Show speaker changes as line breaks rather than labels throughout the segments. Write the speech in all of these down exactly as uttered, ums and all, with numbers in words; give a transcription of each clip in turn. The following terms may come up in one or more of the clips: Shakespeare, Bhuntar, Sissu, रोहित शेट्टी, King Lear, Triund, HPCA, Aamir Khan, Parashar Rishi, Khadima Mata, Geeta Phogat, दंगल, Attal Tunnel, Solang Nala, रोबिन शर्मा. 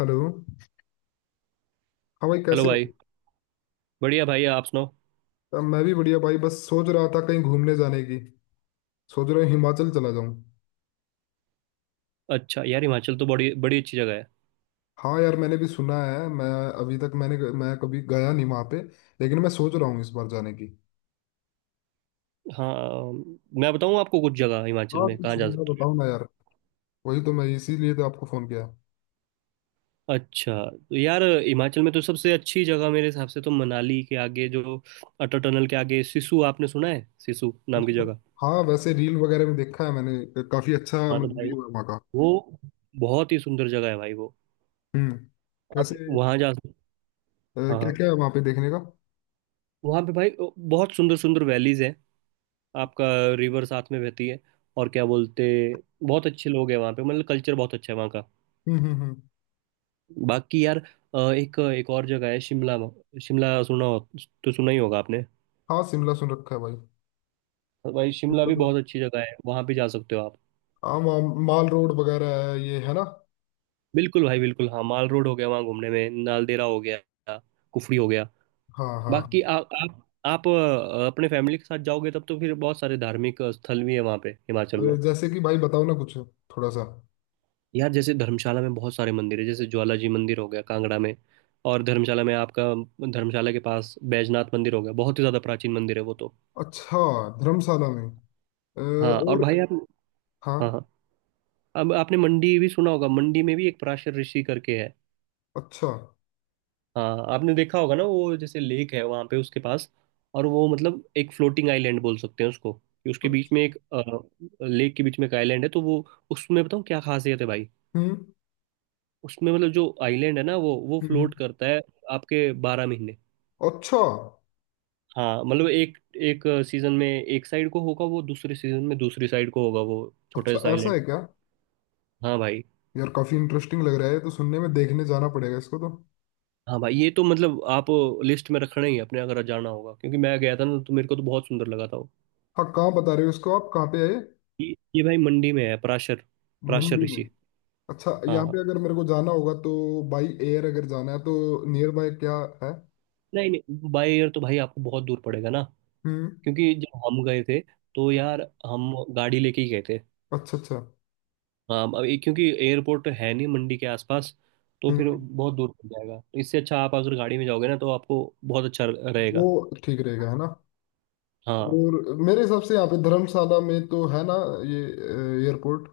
Hello. हाँ भाई
hello
कैसे हो।
भाई। बढ़िया भाई, आप सुनाओ।
अब मैं भी बढ़िया भाई, बस सोच रहा था कहीं घूमने जाने की। सोच रहा हूँ हिमाचल चला जाऊँ।
अच्छा यार, हिमाचल तो बड़ी बड़ी अच्छी जगह है।
हाँ यार, मैंने भी सुना है। मैं अभी तक मैंने मैं कभी गया नहीं वहाँ पे। लेकिन मैं सोच रहा हूँ इस बार जाने की।
हाँ, मैं बताऊँ आपको कुछ जगह हिमाचल
हाँ,
में कहाँ
कुछ
जा
जगह
सकते
बताओ ना यार। वही तो मैं, इसीलिए तो आपको फोन किया।
हो। अच्छा तो यार, हिमाचल में तो सबसे अच्छी जगह मेरे हिसाब से तो मनाली के आगे जो अटल टनल के आगे सिसु, आपने सुना है सिसु नाम की
इसको,
जगह?
हाँ वैसे रील वगैरह में देखा है मैंने, काफी अच्छा
हाँ तो
मतलब
भाई
व्यू है वहाँ का।
वो बहुत ही सुंदर जगह है भाई वो।
हम्म।
आप
कैसे?
वहाँ जा सकते। हाँ
क्या
हाँ।
क्या है वहाँ पे देखने का?
वहाँ पे भाई बहुत सुंदर सुंदर वैलीज हैं। आपका रिवर साथ में बहती है। और क्या बोलते, बहुत अच्छे लोग हैं वहाँ पे, मतलब कल्चर बहुत अच्छा है वहाँ का।
हम्म। हम्म। हम्म।
बाकी यार, अ, एक एक और जगह है शिमला। शिमला सुना हो, तो सुना ही होगा आपने।
हाँ, शिमला सुन रखा है भाई।
भाई शिमला
शिमला
भी
तो-
बहुत अच्छी जगह है, वहां भी जा सकते हो आप।
हाँ, मा- माल रोड वगैरह है ये, है ना?
बिल्कुल भाई बिल्कुल। हाँ, माल रोड हो गया, वहाँ घूमने में नालदेहरा हो गया, कुफरी हो गया।
हाँ,
बाकी
हाँ।
आ, आप आप अ, अपने फैमिली के साथ जाओगे तब तो फिर बहुत सारे धार्मिक स्थल भी है वहाँ पे
अ,
हिमाचल में।
जैसे कि भाई बताओ ना कुछ थोड़ा सा।
यार जैसे धर्मशाला में बहुत सारे मंदिर है, जैसे ज्वाला जी मंदिर हो गया कांगड़ा में। और धर्मशाला में आपका, धर्मशाला के पास बैजनाथ मंदिर हो गया, बहुत ही ज्यादा प्राचीन मंदिर है वो तो।
अच्छा। धर्मशाला में। अ,
हाँ, और
और?
भाई आप।
हाँ।
हाँ हाँ। अब आपने मंडी भी सुना होगा, मंडी में भी एक पराशर ऋषि करके है।
अच्छा,
हाँ आपने देखा होगा ना, वो जैसे लेक है वहाँ पे उसके पास। और वो मतलब एक फ्लोटिंग आइलैंड बोल सकते हैं उसको, कि उसके बीच
अच्छा।
में एक, लेक के बीच में एक आइलैंड है तो वो। उसमें बताऊँ क्या खासियत है भाई?
हम्म।
उसमें मतलब जो आइलैंड है ना, वो वो
हम्म। हम्म।
फ्लोट करता है। आपके बारह महीने।
अच्छा,
हाँ मतलब एक एक सीजन में एक साइड को होगा वो, दूसरे सीजन में दूसरी साइड को होगा वो छोटा
अच्छा
सा
ऐसा
आइलैंड।
है क्या?
हाँ भाई।
यार, काफी इंटरेस्टिंग लग रहा है ये तो सुनने में, देखने जाना पड़ेगा इसको तो।
हाँ भाई, ये तो मतलब आप लिस्ट में रखना ही है अपने अगर जाना होगा, क्योंकि मैं गया था ना तो मेरे को तो बहुत सुंदर लगा था वो।
हाँ, कहाँ बता रहे हो इसको, आप कहाँ पे आए?
ये ये भाई मंडी में है पराशर। पराशर
मंडी में।
ऋषि।
अच्छा, यहाँ पे
हाँ।
अगर मेरे को जाना होगा तो बाई एयर, अगर जाना है तो। नियर बाय क्या है?
नहीं नहीं, बाय एयर तो भाई आपको बहुत दूर पड़ेगा ना।
हम्म।
क्योंकि जब हम गए थे तो
हम्म।
यार हम गाड़ी लेके ही गए थे।
अच्छा, अच्छा।
हाँ, अब ये- क्योंकि एयरपोर्ट है नहीं मंडी के आसपास, तो फिर
हम्म
बहुत दूर पड़ जाएगा, तो इससे अच्छा आप अगर गाड़ी में जाओगे ना तो आपको बहुत अच्छा
वो
रहेगा।
ठीक रहेगा है ना?
हाँ।
और मेरे हिसाब से यहाँ पे धर्मशाला में तो है ना, ये एयरपोर्ट।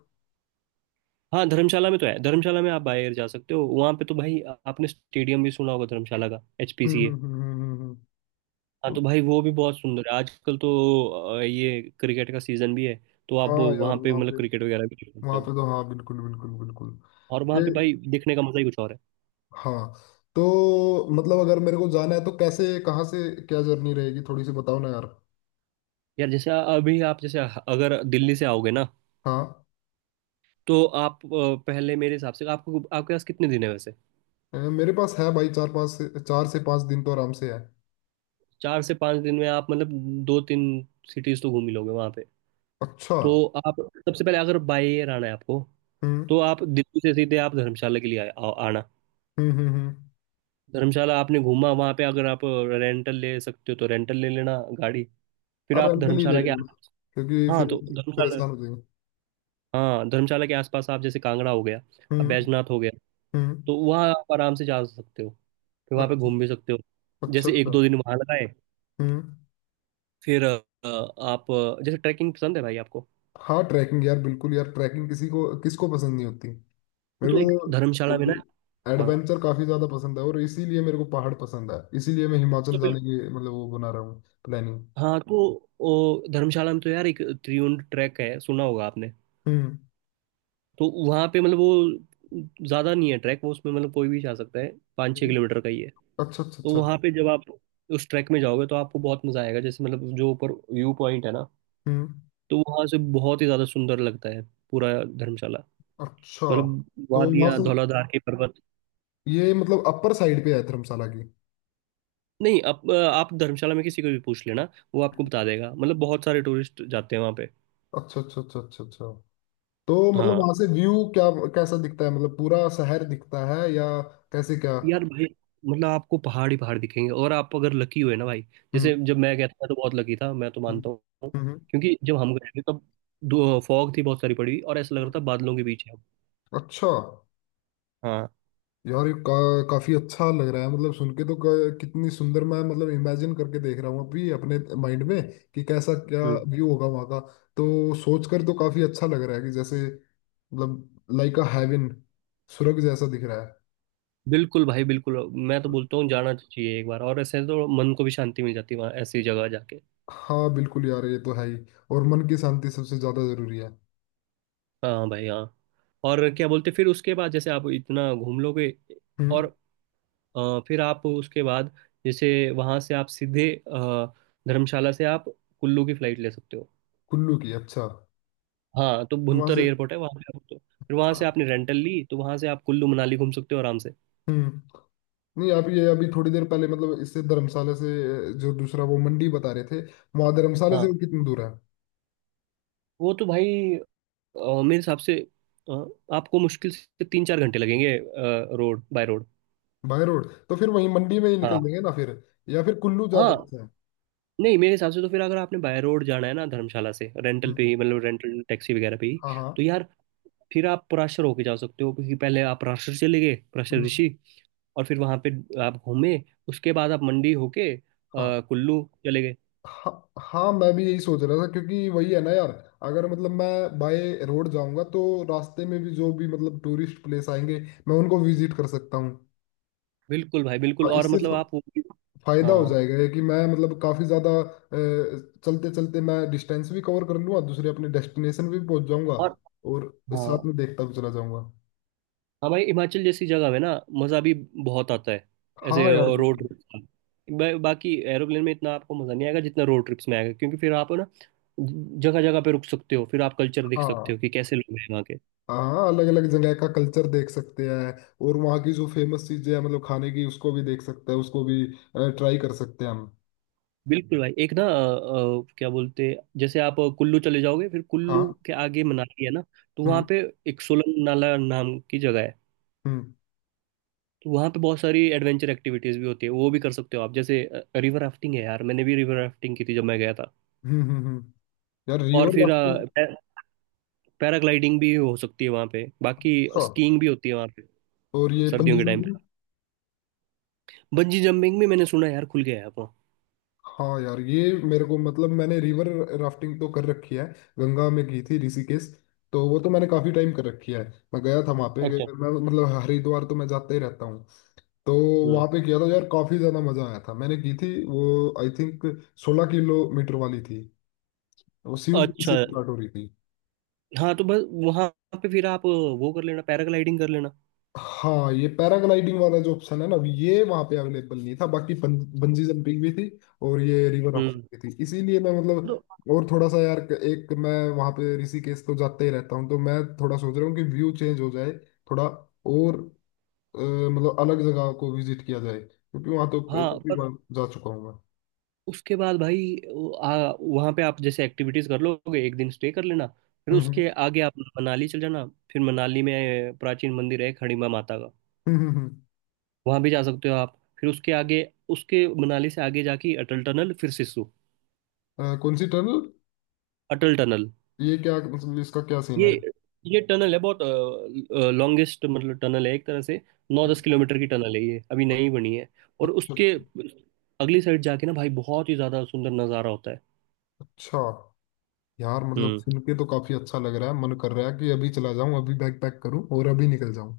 हाँ, धर्मशाला में तो है, धर्मशाला में आप बाहर जा सकते हो वहाँ पे तो भाई। आपने स्टेडियम भी सुना होगा धर्मशाला का,
हम्म। हम्म।
एच पी सी ए।
हम्म। हम्म। हम्म।
हाँ तो
हम्म।
भाई वो भी बहुत सुंदर है आजकल तो। अ, ये क्रिकेट का सीजन भी है, तो आप वो
हाँ यार,
वहाँ पे
वहाँ पे
मतलब क्रिकेट वगैरह भी देख सकते
वहाँ
हो।
पे तो हाँ, बिल्कुल बिल्कुल बिल्कुल।
और वहाँ
ये,
पे भाई देखने का मजा ही कुछ और है।
हाँ। तो मतलब अगर मेरे को जाना है तो कैसे, कहाँ से, क्या जर्नी रहेगी, थोड़ी सी बताओ ना यार।
यार जैसे, अभी आप जैसे अगर दिल्ली से आओगे ना,
हाँ।
तो आप अ, पहले मेरे हिसाब से, आपको, आपके पास कितने दिन है वैसे?
अ, मेरे पास है भाई, चार पाँच से चार से पाँच दिन तो आराम से है।
चार से पाँच दिन में आप मतलब दो तीन सिटीज तो घूम ही लोगे वहाँ पे।
अच्छा।
तो आप सबसे पहले अगर बाय एयर आना है आपको,
हम्म।
तो आप दिल्ली से सीधे आप धर्मशाला के लिए आ, आ- आना।
हम्म। हम्म। हम्म।
धर्मशाला आपने घूमा वहां पे, अगर आप रेंटल ले सकते हो तो रेंटल ले लेना गाड़ी। फिर
अब
आप
रेंट ले
धर्मशाला के
लेंगे ना,
आस।
क्योंकि
हाँ
फिर
तो धर्मशाला।
परेशान हो जाएंगे।
हाँ, धर्मशाला के आसपास आप, जैसे कांगड़ा हो गया, अब
हम्म।
बैजनाथ हो गया,
हम्म।
तो वहाँ आप आराम से जा सकते हो, फिर वहाँ पे
अच्छा,
घूम भी सकते हो।
अच्छा,
जैसे एक
अच्छा।
दो दिन वहाँ लगाए।
हम्म।
फिर अ, आप अ, जैसे ट्रैकिंग पसंद है भाई आपको?
हाँ, ट्रैकिंग यार, बिल्कुल यार, ट्रैकिंग किसी को किसको पसंद नहीं होती। मेरे
तो एक
को तो
धर्मशाला में
बल्कि
ना। हाँ
एडवेंचर काफी ज्यादा पसंद है, और इसीलिए मेरे को पहाड़ पसंद है, इसीलिए मैं
तो,
हिमाचल जाने की मतलब वो बना रहा हूँ, प्लानिंग।
हाँ तो ओ, धर्मशाला में तो यार एक त्रिउंड ट्रैक है, सुना होगा आपने।
हम्म।
तो वहाँ पे मतलब वो ज़्यादा नहीं है ट्रैक, वो उसमें मतलब कोई भी जा सकता है, पाँच छः
हम्म।
किलोमीटर का ही है।
अच्छा, अच्छा,
तो
अच्छा।
वहाँ पे जब आप उस ट्रैक में जाओगे तो आपको बहुत मज़ा आएगा, जैसे मतलब जो ऊपर व्यू पॉइंट है ना,
हम्म।
तो वहाँ से बहुत ही ज़्यादा सुंदर लगता है पूरा धर्मशाला,
अच्छा,
मतलब
तो वहां
वादियाँ,
से
धौलाधार के पर्वत।
ये मतलब अपर साइड पे है धर्मशाला की?
नहीं, आप, आप धर्मशाला में किसी को भी पूछ लेना, वो आपको
हम्म।
बता देगा, मतलब बहुत सारे टूरिस्ट जाते हैं वहाँ पे।
अच्छा, अच्छा, अच्छा, अच्छा, अच्छा। तो मतलब
हाँ
वहां से व्यू क्या कैसा दिखता है? मतलब पूरा शहर दिखता है या कैसे, क्या?
यार भाई, मतलब आपको पहाड़ ही पहाड़ दिखेंगे, और आप अगर लकी हुए ना भाई, जैसे
हम्म।
जब मैं गया था, मैं तो बहुत लकी था मैं तो
हम्म।
मानता हूँ।
हम्म।
क्योंकि जब हम गए थे तब दो फॉग थी बहुत सारी पड़ी हुई और ऐसा लग रहा था
हम्म।
बादलों के बीच है हम।
अच्छा
हाँ।
यार, ये का, काफी अच्छा लग रहा है मतलब सुन के तो, क- कितनी सुंदर, मैं मतलब इमेजिन करके देख रहा हूँ अभी अपने माइंड में, कि कैसा, क्या
हम्म
व्यू होगा वहाँ का। तो सोच कर तो काफी अच्छा लग रहा है कि जैसे मतलब, लाइक अ हेवन, स्वर्ग जैसा दिख रहा है।
बिल्कुल भाई बिल्कुल। मैं तो बोलता हूँ जाना चाहिए एक बार, और ऐसे तो मन को भी शांति मिल जाती है वहाँ ऐसी जगह जाके।
हाँ बिल्कुल यार, ये तो है ही। और मन की शांति सबसे ज्यादा जरूरी है।
हाँ भाई हाँ। और क्या बोलते, फिर उसके बाद जैसे आप इतना घूम लोगे,
हम्म।
और अ, फिर आप उसके बाद, जैसे वहाँ से आप सीधे अ, धर्मशाला से आप कुल्लू की फ्लाइट ले सकते हो।
कुल्लू की? अच्छा।
हाँ तो
वहां
भुंतर
से।
एयरपोर्ट है वहां पे आप, तो फिर वहां
हाँ।
से आपने रेंटल ली तो वहां से आप कुल्लू मनाली घूम सकते हो आराम से।
हम्म। नहीं आप ये अभी थोड़ी देर पहले मतलब इससे, धर्मशाला से, अ, जो दूसरा वो मंडी बता रहे थे, वहां धर्मशाला से
हाँ,
वो कितनी दूर है?
वो तो भाई अ, मेरे हिसाब से अ, आपको मुश्किल से तीन चार घंटे लगेंगे, road by road.
By road तो फिर वहीं मंडी में ही निकल
हाँ।
लेंगे ना फिर, या फिर कुल्लू ज्यादा
हाँ,
अच्छा है?
नहीं मेरे हिसाब से तो फिर अगर आपने बाय रोड जाना है ना धर्मशाला से, रेंटल पे
हम्म।
ही मतलब रेंटल टैक्सी वगैरह पे ही,
हाँ, हाँ।
तो यार फिर आप पराशर होके जा सकते हो, क्योंकि पहले आप पराशर चले गए, पराशर
हम्म।
ऋषि, और फिर वहां पे आप घूमे, उसके बाद आप मंडी होके अ,
हाँ,
कुल्लू चले गए।
हाँ। हाँ, मैं भी यही सोच रहा था, क्योंकि वही है ना यार, अगर मतलब मैं बाय रोड जाऊंगा तो रास्ते में भी जो भी मतलब टूरिस्ट प्लेस आएंगे, मैं उनको विजिट कर सकता हूँ।
बिल्कुल भाई बिल्कुल,
हाँ,
और
इससे
मतलब
फ-
आप वो भी-
फायदा हो
हाँ।
जाएगा ये, कि मैं मतलब काफी ज्यादा, चलते चलते मैं डिस्टेंस भी कवर कर लूंगा, दूसरे अपने डेस्टिनेशन भी पहुंच जाऊंगा।
और।
और
हाँ
साथ में देखता भी चला जाऊंगा।
हाँ भाई, हिमाचल जैसी जगह में ना मज़ा भी बहुत आता है
हाँ
ऐसे
यार,
रोड
बिल्कुल।
ट्रिप का। बा- बाकी एरोप्लेन में इतना आपको मज़ा नहीं आएगा जितना रोड ट्रिप्स में आएगा, क्योंकि फिर आप ना जगह जगह पे रुक सकते हो, फिर आप कल्चर देख
हाँ,
सकते हो कि कैसे लोग हैं वहाँ के।
हाँ। अलग अलग जगह का कल्चर देख सकते हैं। और वहाँ की जो फेमस चीजें हैं मतलब खाने की, उसको भी देख सकते हैं, उसको भी ट्राई कर सकते हैं हम।
बिल्कुल भाई, एक ना अ, अ, क्या बोलते हैं, जैसे आप कुल्लू चले जाओगे फिर कुल्लू
हाँ।
के आगे मनाली है ना, तो वहाँ
हम्म।
पे एक सोलंग नाला नाम की जगह है,
हम्म।
तो वहाँ पे बहुत सारी एडवेंचर एक्टिविटीज भी होती है, वो भी कर सकते हो आप, जैसे रिवर राफ्टिंग है यार। मैंने भी रिवर राफ्टिंग की थी जब मैं गया था।
हम्म। हम्म। हम्म। यार,
और
रिवर
फिर
राफ्टिंग।
पैराग्लाइडिंग भी हो सकती है वहाँ पे, बाकी
हाँ।
स्कीइंग भी होती है वहाँ पे
और ये
सर्दियों
पंजी
के टाइम पे।
जंपिंग?
बंजी जंपिंग भी मैंने सुना है यार, खुल गया है अब वहाँ।
हाँ यार, ये मेरे को मतलब मैंने रिवर राफ्टिंग तो कर रखी है, गंगा में की थी, ऋषिकेश। तो वो तो मैंने काफी टाइम कर रखी है, मैं गया था वहाँ पे।
अच्छा।
मैं मतलब हरिद्वार तो मैं जाता ही रहता हूँ, तो
हम्म।
वहाँ पे किया था यार, काफी ज्यादा मजा आया था, मैंने की थी वो, आई थिंक सोलह किलोमीटर वाली थी, वो सीयू से
अच्छा।
स्टार्ट हो रही थी।
हाँ तो बस वहाँ पे फिर आप वो कर लेना, पैराग्लाइडिंग कर लेना।
हाँ, ये पैराग्लाइडिंग वाला जो ऑप्शन है ना, ये वहाँ पे अवेलेबल नहीं था, बाकी बं, बंजी जंपिंग भी थी और ये रिवर
हम्म।
राफ्टिंग भी थी, इसीलिए मैं
तो,
मतलब, और थोड़ा सा यार, एक मैं। वहाँ पे ऋषिकेश तो जाते ही रहता हूँ, तो मैं थोड़ा सोच रहा हूँ कि व्यू चेंज हो जाए थोड़ा, और अ, मतलब अलग जगह को विजिट किया जाए, क्योंकि वहाँ तो
हाँ
काफी
पर
बार जा चुका हूँ मैं।
उसके बाद भाई वो, आ, वहाँ पे आप जैसे एक्टिविटीज कर लोगे, एक दिन स्टे कर लेना, फिर
हम्म। हम्म।
उसके आगे आप मनाली चल जाना, फिर मनाली में प्राचीन मंदिर है खड़ीमा माता का।
हम्म। हम्म। हम्म।
वहाँ भी जा सकते हो आप, फिर उसके आगे, उसके मनाली से आगे जाके अटल टनल फिर सिस्सू।
अ, कौन सी टनल?
अटल टनल।
ये क्या मतलब, इसका क्या सीन
ये
है?
ये टनल है बहुत, लॉन्गेस्ट मतलब टनल है एक तरह से, नौ
हम्म।
दस किलोमीटर की टनल है, ये अभी
अ-
नई बनी है। और
अच्छा,
उसके अगली साइड जाके ना भाई, बहुत ही ज्यादा सुंदर नज़ारा होता है।
अच्छा। यार मतलब
हम्म।
सुन के तो काफी अच्छा लग रहा है, मन कर रहा है कि अभी चला जाऊं, अभी बैग पैक करूं और अभी निकल जाऊं।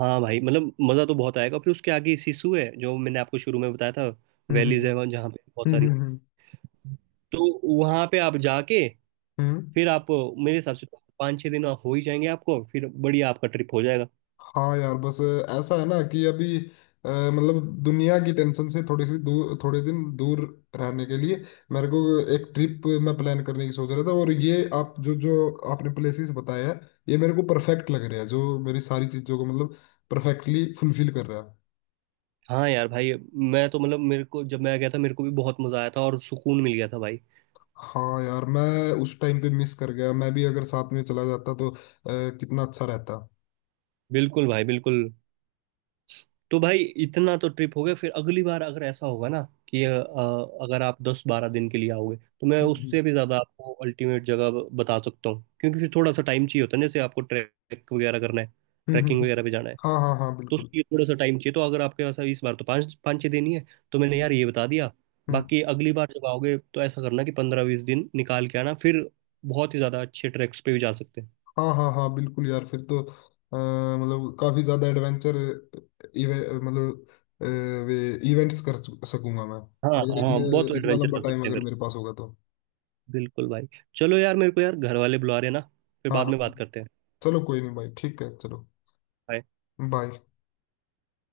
हाँ भाई मतलब मज़ा तो बहुत आएगा, फिर उसके आगे सिसु है जो मैंने आपको शुरू में बताया था,
हम्म। हम्म।
वैलीज है वहाँ- जहाँ पे बहुत
हम्म। हम्म।
सारी।
हम्म। हम्म।
तो वहाँ पे आप जाके
हम्म।
फिर आप, मेरे हिसाब से तो पाँच छः दिन हो ही जाएंगे आपको, फिर बढ़िया आपका ट्रिप हो जाएगा।
हाँ यार बस, ऐसा है ना कि अभी अ, मतलब दुनिया की टेंशन से थोड़ी सी दूर, थोड़े दिन दूर रहने के लिए मेरे को एक ट्रिप मैं प्लान करने की सोच रहा था, और ये आप जो जो आपने प्लेसेस बताया है, ये मेरे को परफेक्ट लग रहा है, जो मेरी सारी चीज़ों को मतलब परफेक्टली फुलफिल कर रहा है।
हाँ यार भाई, मैं तो मतलब, मेरे को जब मैं गया था मेरे को भी बहुत मज़ा आया था और सुकून मिल गया था भाई।
हाँ यार, मैं उस टाइम पे मिस कर गया, मैं भी अगर साथ में चला जाता तो अ, कितना अच्छा रहता।
बिल्कुल भाई बिल्कुल। तो भाई इतना तो ट्रिप हो गया, फिर अगली बार अगर ऐसा होगा ना कि अ, अगर आप दस बारह दिन के लिए आओगे, तो मैं
हम्म। हम्म।
उससे भी ज़्यादा आपको अल्टीमेट जगह ब- बता सकता हूँ, क्योंकि फिर थोड़ा सा टाइम चाहिए होता है ना, जैसे आपको ट्रैक वगैरह करना है,
हम्म। हम्म।
ट्रैकिंग
हम्म।
वगैरह पे जाना है,
हाँ, हाँ, हाँ,
तो
बिल्कुल।
उसके लिए थोड़ा सा टाइम चाहिए। तो अगर आपके पास इस बार तो पाँच पाँच छः दिन ही है, तो मैंने यार ये बता दिया।
हम्म।
बाकी अगली बार जब आओगे तो ऐसा करना कि पंद्रह बीस दिन निकाल के आना, फिर बहुत ही ज़्यादा अच्छे ट्रैक्स पे भी जा सकते हैं।
हाँ, हाँ, हाँ, बिल्कुल यार, फिर तो अ, मतलब काफी ज्यादा एडवेंचर मतलब अ, वे इवेंट्स कर सक- सकूंगा मैं,
हाँ
अगर इतने
हाँ, बहुत
इतना
एडवेंचर
लंबा
कर
टाइम
सकते हैं
अगर
फिर।
मेरे पास होगा तो।
बिल्कुल भाई। चलो यार, मेरे को यार घर वाले बुला रहे हैं ना, फिर
हाँ,
बाद
हाँ,
में
हाँ।
बात करते हैं।
चलो कोई नहीं भाई, ठीक है, चलो
Bye.
बाय।